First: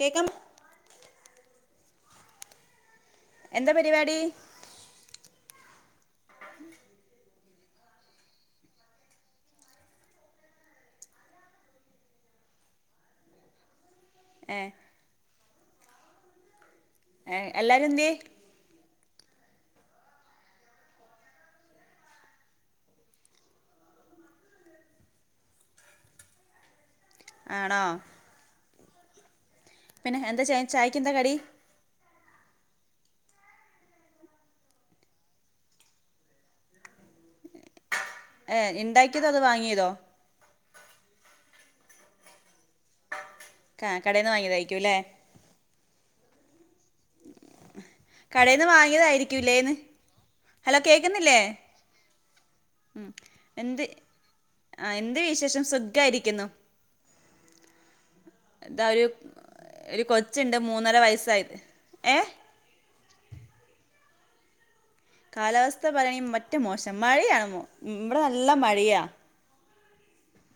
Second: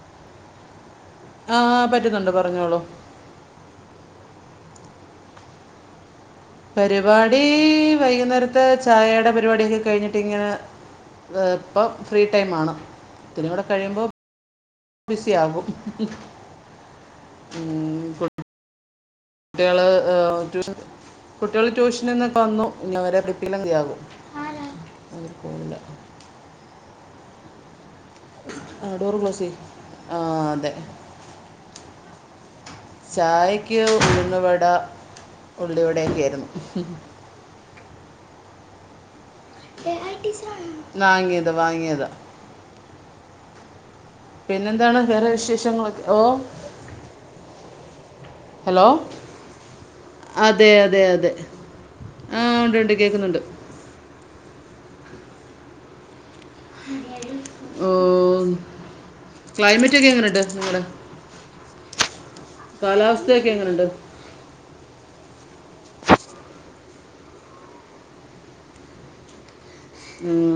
കേക്കാമോ ആഹ് പറ്റ്ന്നുണ്ട് പറഞ്ഞോളൂ എന്താ പരിവാടി പരിപാടി വൈകുന്നേരത്തെ ചായേടെ പരിപാടിയൊക്കെ കഴിഞ്ഞിട്ട് ഇങ്ങനെ എഹ് ഇപ്പം ഫ്രീ ടൈമ് ആണ് ഇത്തിരിം കൂടി കഴിയുമ്പൊ ഏഹ് ബിസി ആകും ഏഹ് എല്ലാരും എന്തേ കുട്ട്യാള് ഏഹ് ട്യൂഷൻ [unintelligible] കുട്ട്യാള് ട്യൂഷനിന്നൊക്കെ വന്നു ഇന്നവരെ പ്രിപ്പി [unintelligible] ആകും അതൊരു ഫോണിലാ ആണോ ആഹ് ഡോറ് ക്ലോസ് ചെയ്യ് പിന്നെ എന്താ ചെയ്ന്ന് ചായെക്കെന്താ കടി ചായക്ക് ഉഴുന്നുവട ഉള്ളിവടെയെക്കെയായ്ര്ന്നു ഏഹ് ഇണ്ടാക്ക്യേതോ അതോ വാങ്യേ വാങ്ങിയത് വാങ്ങിയതാ കാ കടേന്ന് വാങ്ങ് പിന്നെന്താണ് വേറെ വിശേഷങ്ങളൊക്കെ ഓഹ് കടേന്ന് ഹലോ വാങ്ങിയതായിരിക്ക്യുല്ലേന്ന് ഹലോ കേക്ക്ന്നില്ലേ ആഹ് ഉണ്ട് ഉണ്ട് കേക്ക്ന്നുണ്ട് എന്ത് ആഹ് എന്ത് വിശേഷം സുഗ്ഗായിരിക്കുന്നു ഓഹ് എന്താ ഒരു ഒരു കൊച്ച്ണ്ട് നിങ്ങളുടെ മൂന്നര വയസ്സായത് ഏഹ് കാലാവസ്ഥയൊക്കെ എങ്ങെനുണ്ട് കാലാവസ്ഥ പറയാണെങ്കി മറ്റെ മോശം മഴയാണ് മോ ഉം ഉം ഇവ്ടെ നല്ല മഴയാ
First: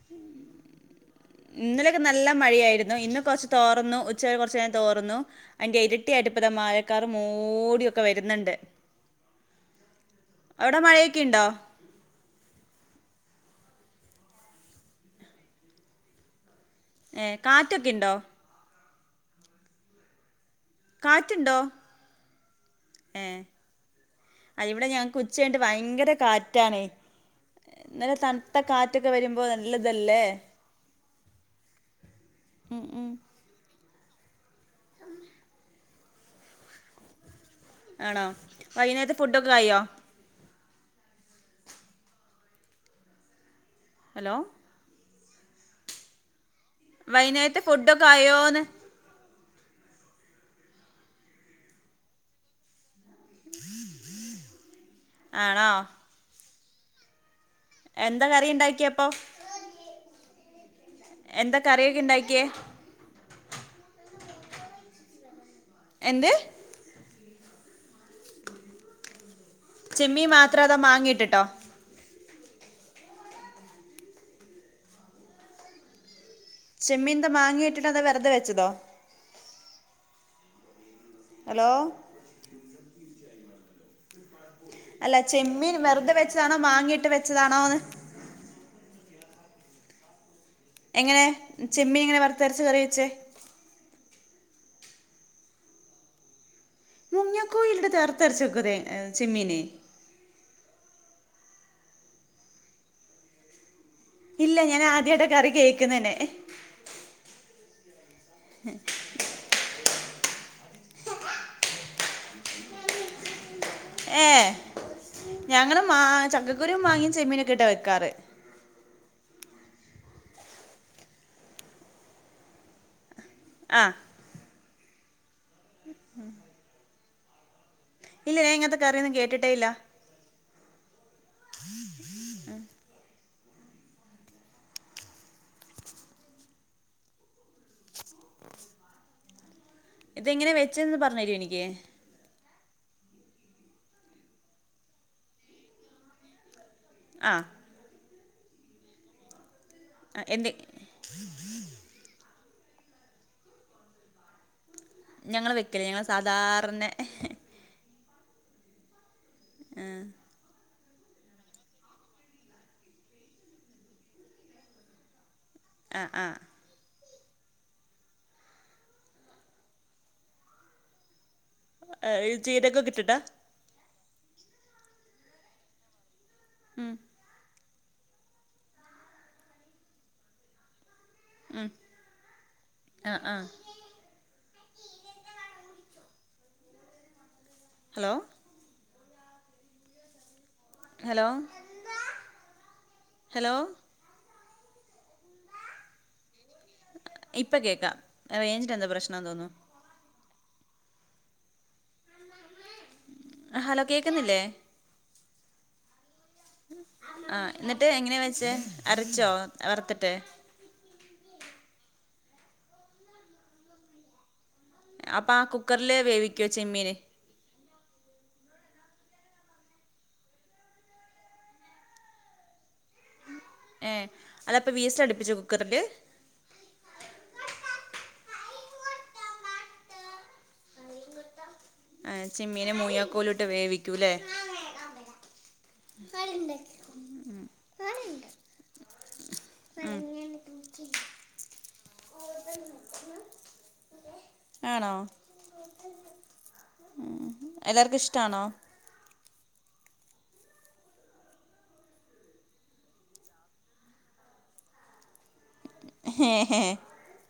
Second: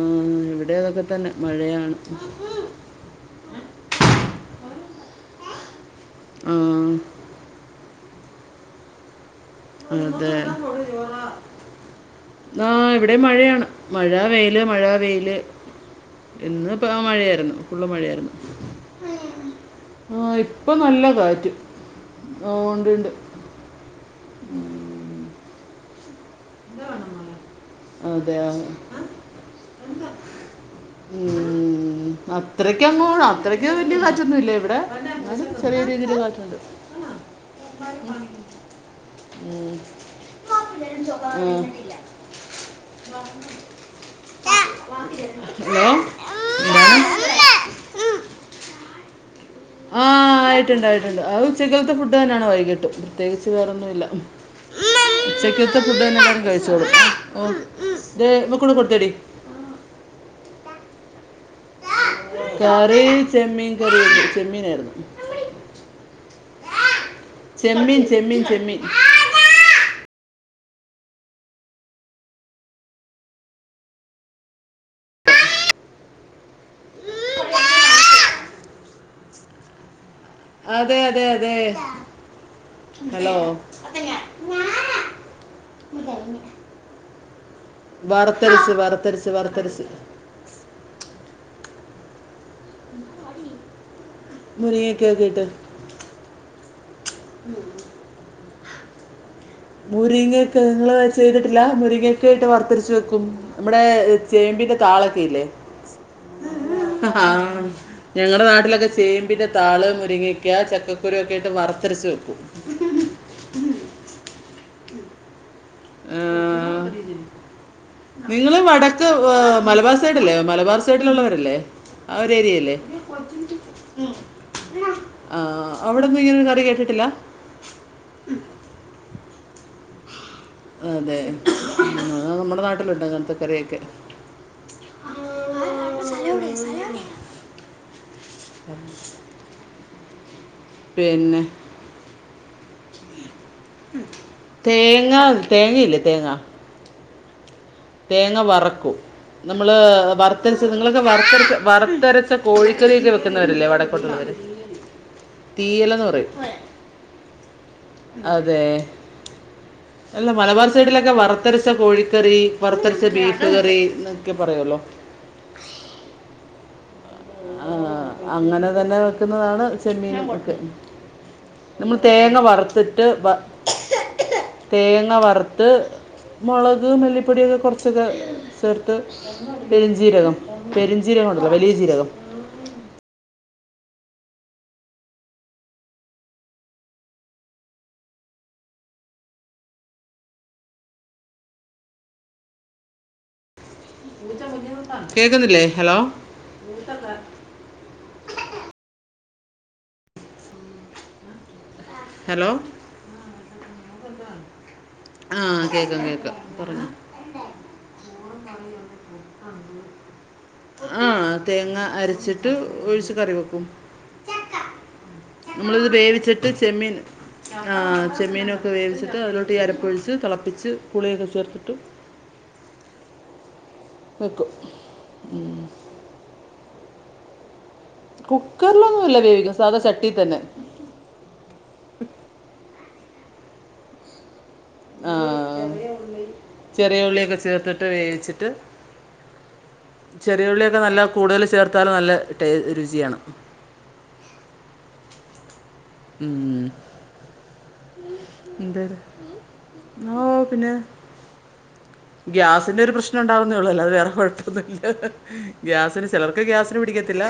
ഉം ഉം ഇവ്ടേയും അതൊക്കെ തന്നെ മഴയാണ് ഇന്നലൊക്കെ നല്ല മഴയായിര്ന്നു ഇന്ന് കൊർച്ച് തോറ്ന്നു ഉച്ച കഴിഞ്ഞ് കൊർച്ചേരം തോറ്ന്നു അയ്ന്റെ ഇരട്ടി അയിട്ട് ഇപ്പതാ ആ, മഴക്കാറ് മൂടിയൊക്കെ വര്ന്ന്ണ്ട് അതെ ന്നാഹ് ഇവ്ടേം മഴയാണ് മഴ വെയില് മഴ വെയില് ഇന്ന്പ്പ ആഹ് ഏ മഴയായിരുന്നു ഫുള്ള് കാറ്റൊക്കെ ഉണ്ടോ മഴയായിരുന്നു ആഹ് ഇപ്പൊ നല്ല കാറ്റ് കാറ്റുണ്ടോ ഓഹ് ഉണ്ടുണ്ട് ആഹ് ഇവിടെ ഞങ്ങക്ക് ഉച്ച കഴിഞ്ഞ്ട്ട് വയങ്കര കാ റ്റാണ് ന്നല്ല അതെ തൺത്ത ആ. കാറ്റൊക്കെ വെരുമ്പോ നല്ലതല്ലേ ഉം ഉം ഉം ഉം അത്രയ്ക്കങ്ങോ ഉം അ ത്രയ്ക്ക് വല്ല്യെ കാറ്റൊന്നു ഇല്ല ഇവ്ടെ എന്നാലും ചെറിയ രീതിയില് കാറ്റുണ്ട് ആണോ വൈകുന്നേരത്തെ ഫുഡൊക്കെ ആയോ ഉം ഹലോ ഹലോ എന്തണ് വെയ്നേരത്തെ ഫുഡ ഒക്കെ ആയോന്ന് ആഹ ആയിട്ടുണ്ട് ആയിട്ടുണ്ട് അത് ഉച്ചക്കത്തെ ഫുഡ് തന്നെയാണ് വൈകിട്ടും പ്രത്യേകിച്ച് വേറൊന്നുമില്ല ആണോ ഉച്ചക്കത്തെ ഫുഡ് തന്നെ എല്ലും കഴിച്ചോളും ഓ ഉം എന്താ കറി ഇവക്കും കൂടി ഉണ്ടാക്കിയപ്പോ കൊടുത്തടി എന്തൊ കറിയൊക്കെ ഉണ്ടാക്കിയേ കറി ചെമ്മീൻ കറി ചെമ്മീന ആയിരുന്നു എന്ത് ചെമ്മീൻ ചെമ്മീൻ ചെമ്മീൻ ചെമ്മീ മാത്രം അതാ വാങ്ങിയിട്ട ട്ടോ ചെമ്മീൻന്ത മാങ്ങിയിട്ടിട്ട് അതോ വെറത വെച്ചതോ അതെ അതെ അതെ ഹലോ ഹലോ ഞാൻ അല്ല ചെമ്മീൻ വെറുതെ വെച്ചതാണോ മാങ്ങിട്ട് വെച്ചതാണോന്ന് വറത്തെരിച്ച് വറത്തെരിച്ച് വറുത്തെരിച്ച് എങ്ങനെ ചെമ്മി എങ്ങനെ വറുത്തെരച്ച കറി വെച്ചേ പുളിയൊക്കെ ഇട്ടിട്ട് മുരി ങ്ങാക്കോഴയില് തറുത്തെരച്ച വക്കുന്ന ചെമ്മീന് മുരിങ്ങയക്കെ നിങ്ങള് ചെയ്തിട്ടില്ല മുരിങ്ങൊക്കെ ആയിട്ട് വർത്തെരിച്ചച്ച് വെക്കും നമ്മടെ ഇല്ല ചേമ്പിന്റെ ഞാൻ താളൊക്കെ ആദ്യമായിട്ട ഇല്ലേ കറി കേൾക്കുന്നന്നെ ആ ആഹ ഞങ്ങളുടെ നാട്ടിലൊക്കെ ചെയ്യും പിന്നെ താൾ മുരുങ്ങിക്ക ചക്കുരുയൊക്കെയിട്ട് വറുത്തെരച്ച് വെക്കും ഏയ് ഞങ്ങൾ മാ ചക്കക്കുരു മാങ്ങിയ ചെമ്മീനൊക്കെ ഇട്ടാണ് വയ്ക്കാറ് നിങ്ങൾ വടക്ക് മലബാർ സൈഡ അല്ലേ മലബാർ സൈഡിലുള്ളവരല്ലേ ആഒരു ഏരിയല്ലേ ആ ആ് അവിടൊന്നും ഇങ്ങനെരു കറി കേട്ടിട്ടില്ല ഇല്ല ഇങ്ങനത്തെ കറിയൊന്നും കേട്ടിട്ടെ ഇല്ല അതെ അത്‌ നമ്മുടെ നാട്ടിലുണ്ട് അങ്ങനത്തക്കറിയൊക്കെ [inaudible] ഇതെങ്ങനെ വെ പിന്നെ തേങ്ങ തേങ്ങയില്ലേ തേങ്ങാ ആ തേങ്ങ വറക്കൂ നമ്മള് എന്ത് വർത്തെരച്ച് നിങ്ങളൊക്കെ വറത്തെരച്ച് വറുത്തരച്ച കോഴിക്കറിയില് വെക്കുന്നവരല്ലേ വടക്കൊട്ടുള്ളവര് ഞങ്ങള് വെക്കലേ ഞങ്ങള് സാധാരണ അതെ ആഹ അല്ല മലബാർ സൈഡിലൊക്കെ വറത്തെരച്ച കോഴിക്കറി വറുത്തരച്ച ബീഫ് കറി എന്നൊക്കെ പറയല്ലോ ആഹ് ആഹ് ആഹ അങ്ങനെ തന്നെ വെക്കുന്നതാണ് ചെമ്മീനക്ക് നമ്മൾ ഏഹ് തേങ്ങ ജീരകൊക്കെ വറുത്തിട്ട് ഇട്ടിട്ടാ വ തേങ്ങ വറ ത്ത് മുളക് ഉം പൊടിയൊക്കെ കുറച്ചൊക്കെ ചേർത്ത് പെരിഞ്ജീരകം പെരിഞ്ജീരകം ഉണ്ടല്ലോ വലിയ ജീരകം ആഹ ആഹ ഹലോ ഹലോ ഹലോ [unintelligible] കേക്കുന്നില്ലേ? ഹലോ ഇപ്പ കേക്കാം റെയ്ഞ്ചിന്റെ എന്തോ പ്രശ്നാന്ന് തോന്നുന്നു ഹലോ ഹലോ കേക്കുന്നില്ലേ? ആഹ് കേക്കാം കേക്കാം ആഹ് ഇന്നെട്ട് എങ്ങനെയാ വെച്ചത് അരച്ചോ വറുത്തിട്ട്? ആഹ് തേങ്ങ അരച്ചിട്ട് ഒഴിച്ച് കറി വെക്കും അപ്പം ആ നമ്മളിത് കുക്കറിൽ വേവിക്കുവോ വേവിച്ചിട്ട് ചെമ്മീന് ചെമ്മീൻ ങ്ങാഹ് ചെമ്മീനൊക്കെ വേവിച്ചിട്ട് അതിലോട്ട് ഈ അരപ്പൊഴിച്ച് തിളപ്പിച്ച് പുളിയൊക്കെ ചേർത്തിട്ട് ഏഹ് വെക്കും അല്ല അപ്പൊ വീസില് അടുപ്പിച്ചോ കുക്കറില്? കുക്കറിലൊന്നും അല്ല വേവിക്കുന്നത് സാധാ ചട്ടിയി തന്നെ ഏഹേ ചെമ്മീനും മുൂയാക്കോലും ഇട്ട് വേവിക്കൂല്ലേ? ആഹ് ചെറിയ ഉള്ളിയൊക്കെ ചേർത്തിട്ട് വേവിച്ചിട്ട് ചെറിയ ഉള്ളിയൊക്കെ നല്ല കൂടുതല് ചേർത്താല് നല്ല ടേ രുചിയാണ് ആണോ? ഉ ഉം ഇഷ്ടാണോ എന്താണ് ഓഹോ പിന്നെ ഗ്യാസിന്റെ ഒരു പ്രശ്നം ഇണ്ടാവുന്നേയൊള്ളൂ അല്ലാതെ വേറെ കൊഴപ്പൊന്നുല്ല ഗ്യാസിന് ചിലർക്ക് ഗ്യാസിന് പിടിക്കത്തില്ല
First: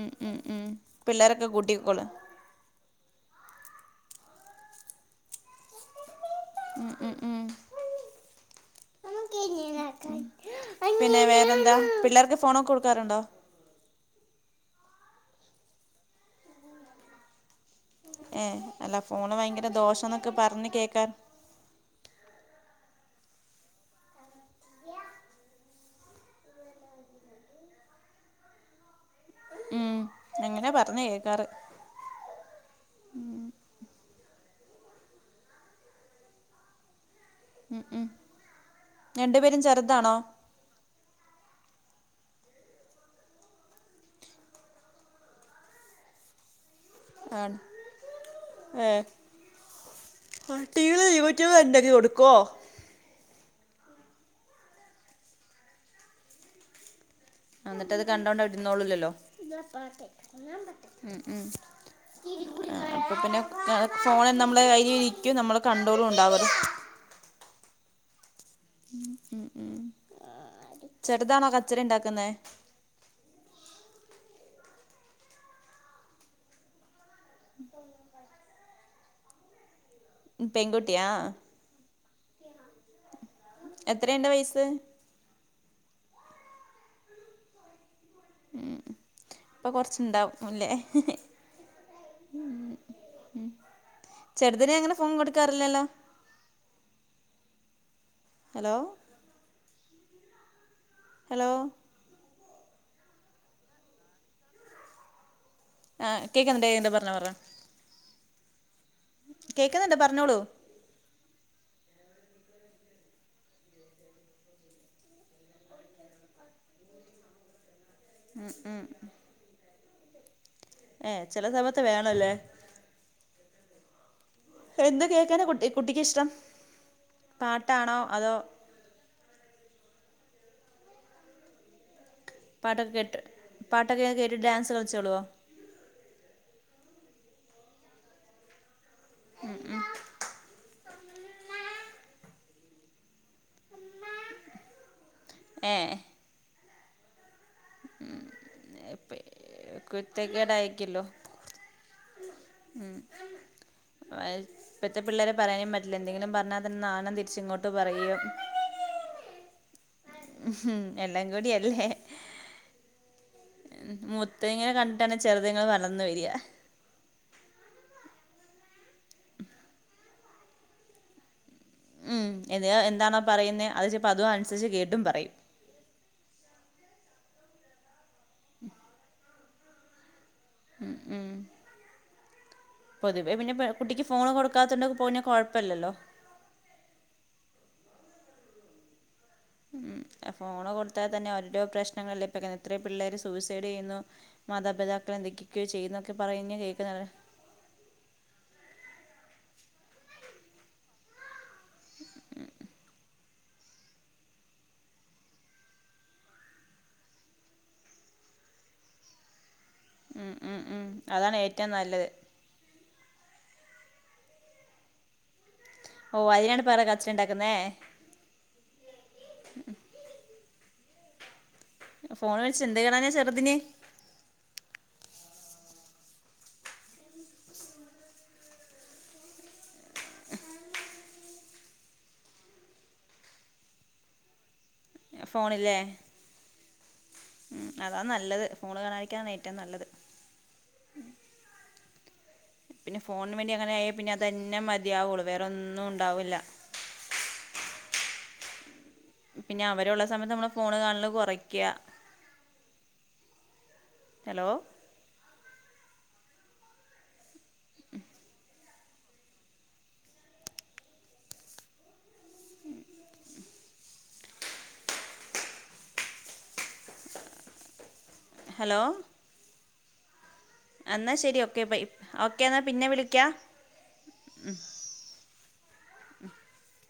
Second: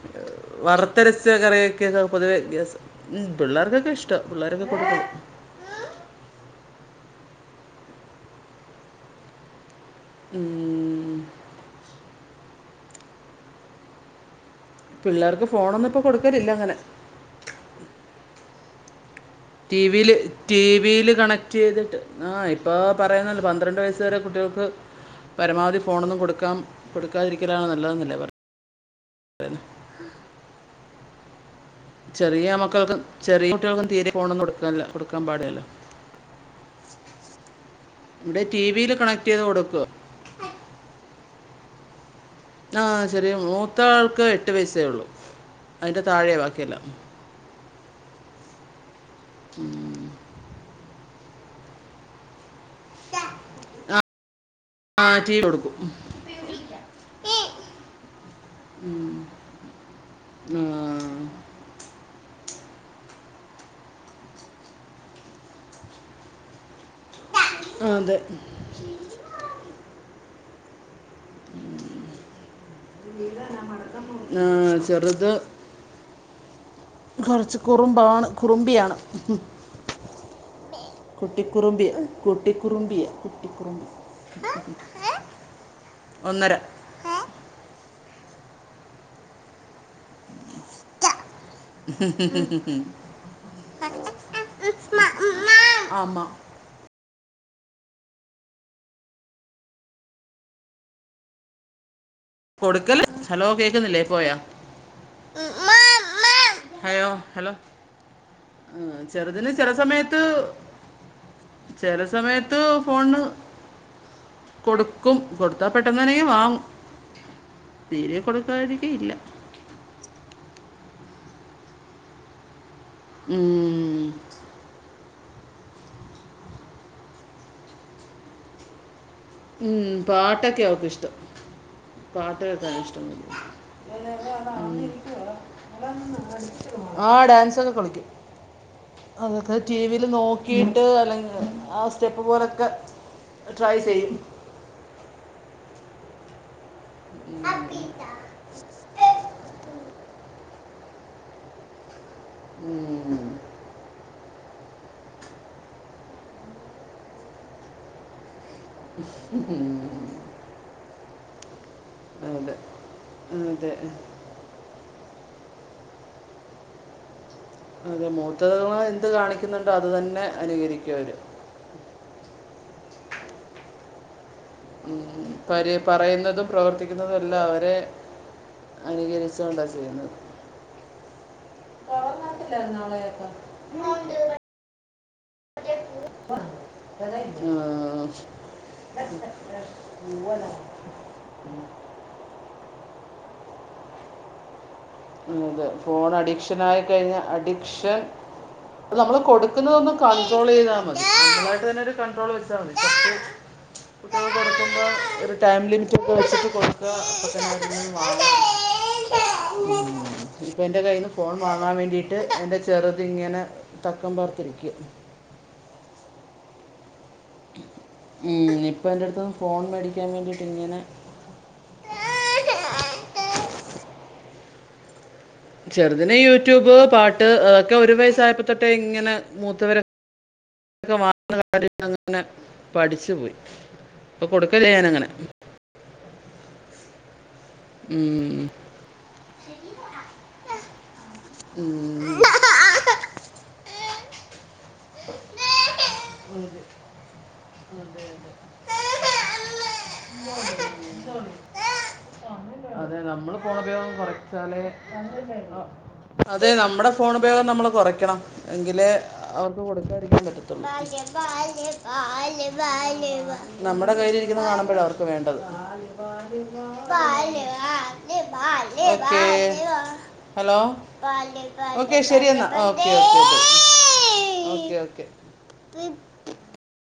ഉം ഉം ഉം വറുത്തരച്ച് പിള്ളേരൊക്കെ കറിയൊക്കെ കൂട്ടിക്കോളും പൊതുവെ ഗ്യാസ് ഉം പിള്ളേർക്ക് ഒക്കെയിഷ്ട്ട പിള്ളാർകൊക്കെ കൊടുക്കും ഉം ഉം ഉം ഉം പിന്നെ വേറെന്താ? പിള്ളേർക്ക് ഫോണൊക്കെ കൊടുക്കാറുണ്ടോ? പിള്ളേർക്ക് ഫോണൊന്നും ഇപ്പൊ കൊടുക്കലില്ല അങ്ങനെ ഏഹ് അല്ല ഫോണ് ഭയങ്കര ടി. വി. യില്, ദോഷന്നൊക്കെ ടി. പറഞ്ഞ് വി. കേക്കാൻ യില് കണക്റ്റ് ചെയ്തിട്ട് ആഹ് ഇപ്പൊ പറയുന്നല്ലോ പന്ത്രണ്ട് വയസ്സ് വരെ കുട്ടികൾക്ക് പരമാവധി ഫോണൊന്നും കൊടുക്കാം കൊടുക്കാതിരിക്കാലാണ് നല്ലതന്നല്ലേ പറയുന്നെ ഉം അങ്ങനാ പറഞ്ഞ് കേക്കാറ് ചെറിയ മക്കൾക്ക് ചെറിയ കുട്ടികൾക്കും തീരെ ഫോണൊന്നും കൊടു കൊടുക്കാൻ പാടില്ലല്ലോ ഉം ഉം ഇവിടെ ടി. വി. യില് കണക്റ്റ് രണ്ടു ചെയ്ത് പേരും കൊടുക്കുവ ചെറുതാണോ ങ്ങാഹ് ചെറിയ മ മൂത്താൾക്ക് എട്ട് വയസ്സേയൊള്ളു അതിന്റെ താഴെ ബാക്കിയെല്ലാം ആഹ് ഏഹേ ഉം ആഹ് ടി വി. യില് യൂട്യൂബ് എന്തെങ്കിലും എടുക്കുവോ? ആഹ് ആഹ് ടി. വി കൊടുക്കും അന്നിട്ട് അത് കണ്ടോണ്ട് അവിടെ ഇരുന്നോളൂലല്ലോ ഉം. ആ, ഉം ഉം ആഹ് അപ്പൊ പിന്നെ ഫോൺ നമ്മളെ കയ്യിലിരിക്കും നമ്മളെ കണ്ട്രോളും ഉണ്ടാവുവല്ലോ അതെ ഉം ഉം ഉം ചെറുതാണോ കച്ചറയിണ്ടാക്കുന്നേ? ആഹ് ചെറുത് കൊറച്ച് കുറുമ്പാണ് കുറുമ്പിയാണ് പെ കുട്ടി കുറുമ്പിയ കുട്ടി കുറുമ്പിയ കുട്ടി കുറുമ്പി എത്രയുണ്ട് വയസ്സ് ഒന്നര ഉ ഇപ്പൊ കുറച്ച്ണ്ടാവുംല്ലേ ഉ ഉ ചെറുത് നങ്ങനെ ഫോൺ കൊടുക്കാറില്ലല്ലോ? അമ്മ ഹലോ ഹലോ കൊടുക്കല് ഹലോ കേക്കുന്നില്ലേ പോയാ ആ കേക്കുന്നുണ്ട് കേക്കുന്നുണ്ട് ഹലോ പറഞ്ഞോ പറഞ്ഞോ ഹലോ ആഹ് ചെറുതില് കേക്കുന്നുണ്ട് ചെലസമയത്ത് പറഞ്ഞോളൂ ചെലസമയത്ത് ഫോണ് കൊടുക്കും കൊടുത്താ പെട്ടെന്നനേ വാങ്ങും. തീരെ ഉം ഉം കൊടുക്കാതിരിക്ക ഇല്ല ഏഹ് ചെലസമയത്ത് വേണല്ലേ മ് ഹ് എന്ത് കേൾക്കാനകുട്ടി കുട്ടിക്കിഷ്ടം പാട്ടാണോ അതോ ഉം പാട്ടൊക്കെ അവക്കിഷ്ടം പാട്ടൊക്കെ പാട്ട്കേകാനിഷ്ടം കേട്ട് പാട്ടൊക്കെ കേട്ട് ഡാൻസ് കളിച്ചോളുവോ ആഹ് ഡാൻസൊക്കെ കളിക്കും അതൊക്കെ ടിവില് നോ ക്കീയിട്ട് അല്ലെങ്കി ആ സ്റ്റെപ്പ് പോലൊക്കെ ട്രൈ ചെയ്യും. ഏഹ് അബി ഉം കുരുത്തക്കേടായിരിക്കല്ലോ ഉം. [unintelligible] ഇപ്പഴത്തെപിള്ളേരെപറയാനും പറ്റില്ല എന്തെങ്കിലും പറഞ്ഞാൽ തന്നെ നാലെണ്ണം തിരിച്ച ഇങ്ങോട്ട് പറയും. ഉഹ് ഉഫ് എല്ലാംകൂടി അല്ലേ അതെ മ് അതെ മൂത്തയ്ങ്ങളെ കണ്ടാണ്ചെറിതേങ്ങള് വളർന്നുവരാ അതെ മൂത്തതേങ്ങള് എന്ത് കാണിക്കുന്നുണ്ടോ അതു തന്നെ അനുകരിക്കവര്. ഉം എന്തിനാ എന്താണോപറയുന്നേ അതയിച്ചപ്പോ അതും അനുസരിച്ച് കേട്ടുംപറയും. പരിപറയുന്നതും പ്രവർത്തിക്കുന്നതൊല്ലാം അവരെ അനുകരിച്ചൊണ്ടാണ് ചെയ്യുന്നത് ഉം പൊതുവെ പിന്നെ കുട്ടിക്ക്ഫോണ് കൊടുക്കാത്തോണ്ട് പോനു ഉഹ് ഉം ഫോണ്കൊടുത്താ തന്നെ ഓരോരോ പ്രശ്നങ്ങള് നെ എത്രയും പിള്ളേര് സൂ യിസൈടെയ്യുന്നു മാതാപിതാക്ക അത് ഫോൺ അഡിക്ഷനായി കഴിഞ്ഞാ അഡിക്ഷൻ നമ്മള് കൊടുക്കുന്നതൊന്ന് കണ്ട്രോളെയ്താമതി നമ്മളായിട്ടന്നെ ഒരു കണ്ട്രോൾ വെച്ചാമതി. കുട്ടിയേള്ക്ക് കൊടുക്കുമ്പോ ഒരു ടൈം ലിമിറ്റ് ഒക്കെവെച്ചിട്ട് കൊടുക്കുക അപ്പത്തന്നെ വാങ്ങ ഉം ഉം ഇപ്പെന്റെ ഉം കയ്യിന്ന് ഫോൺ അതാണ് വാങ്ങാ ഏറ്റവും നല്ലത് വേണ്ടീട്ട് എന്റെ ചെറുതിങ്ങനെ തക്കം പാർത്തിരിക്ക ഓ അയിനാണ് പേറെ കച്ചറണ്ടാക്കുന്നേ ഉം ഇപ്പം എന്റെടുത്ത്ന്ന് ഫോൺ മേടിക്കാ വേണ്ടിയിട്ടിങ്ങനെ ഫോൺവിളിചെന്തയ്യാനചെറുതിനെ ചെറുതിന് യൂട്യൂബ്പാട്ട്അതൊക്കെ ഒരുവയസ്സായപ്പോതൊട്ടേഇങ്ങനെ മൂത്തവര് ക്കെവാങ്ങകാര്യഅങ്ങനെപഠിച്ച് പോയിഅപ്പോൾകൊടുക്കലഞാനങ്ങനെ ഫോണല്ലേഉഅതാനല്ലത്ഫോൺ ഉം. കാണാതിരിക്കാണ്ഏറ്റവുംനല്ലത്. ഉം പിന്നെഫോണിന് വേണ്ടിങ്ങനെയേ പിന്നെഅതന്നെമതിയാവുള്ളു വേറെന്നുംണ്ടാവൂല അതെതെ പിന്നെഅവരുള്ളസമയത്ത്നമ്മള് ഫോണ്കാണല്കൊറയ്ക്ക ഹലോ അതെനമ്മള്ഫോണ്പയോഗംകൊറച്ചാലെ ത് നമ്മുടെഫോണുപയോഗംനമ്മള് കൊറയ്ക്കണം എങ്കിലേഅവർക്ക്കൊടുക്കാതിരിക്കാപറ്റതൊള്ളൂ നമ്മടെ കൈലിരിക്കിന്ന് കാണുംമ്പഴാ അവർക്ക് വേണ്ടത് ഹലോ ഓകെ ഹലോ എന്നാൽ ശരി ബൈ ഓക്കെ ശരി എന്നാ എന്നാൽ പിന്നെ ഓക്കെ ഓക്കെ വിളിക്കാം ഓക്കെ ഓക്കെ ഓക്കെ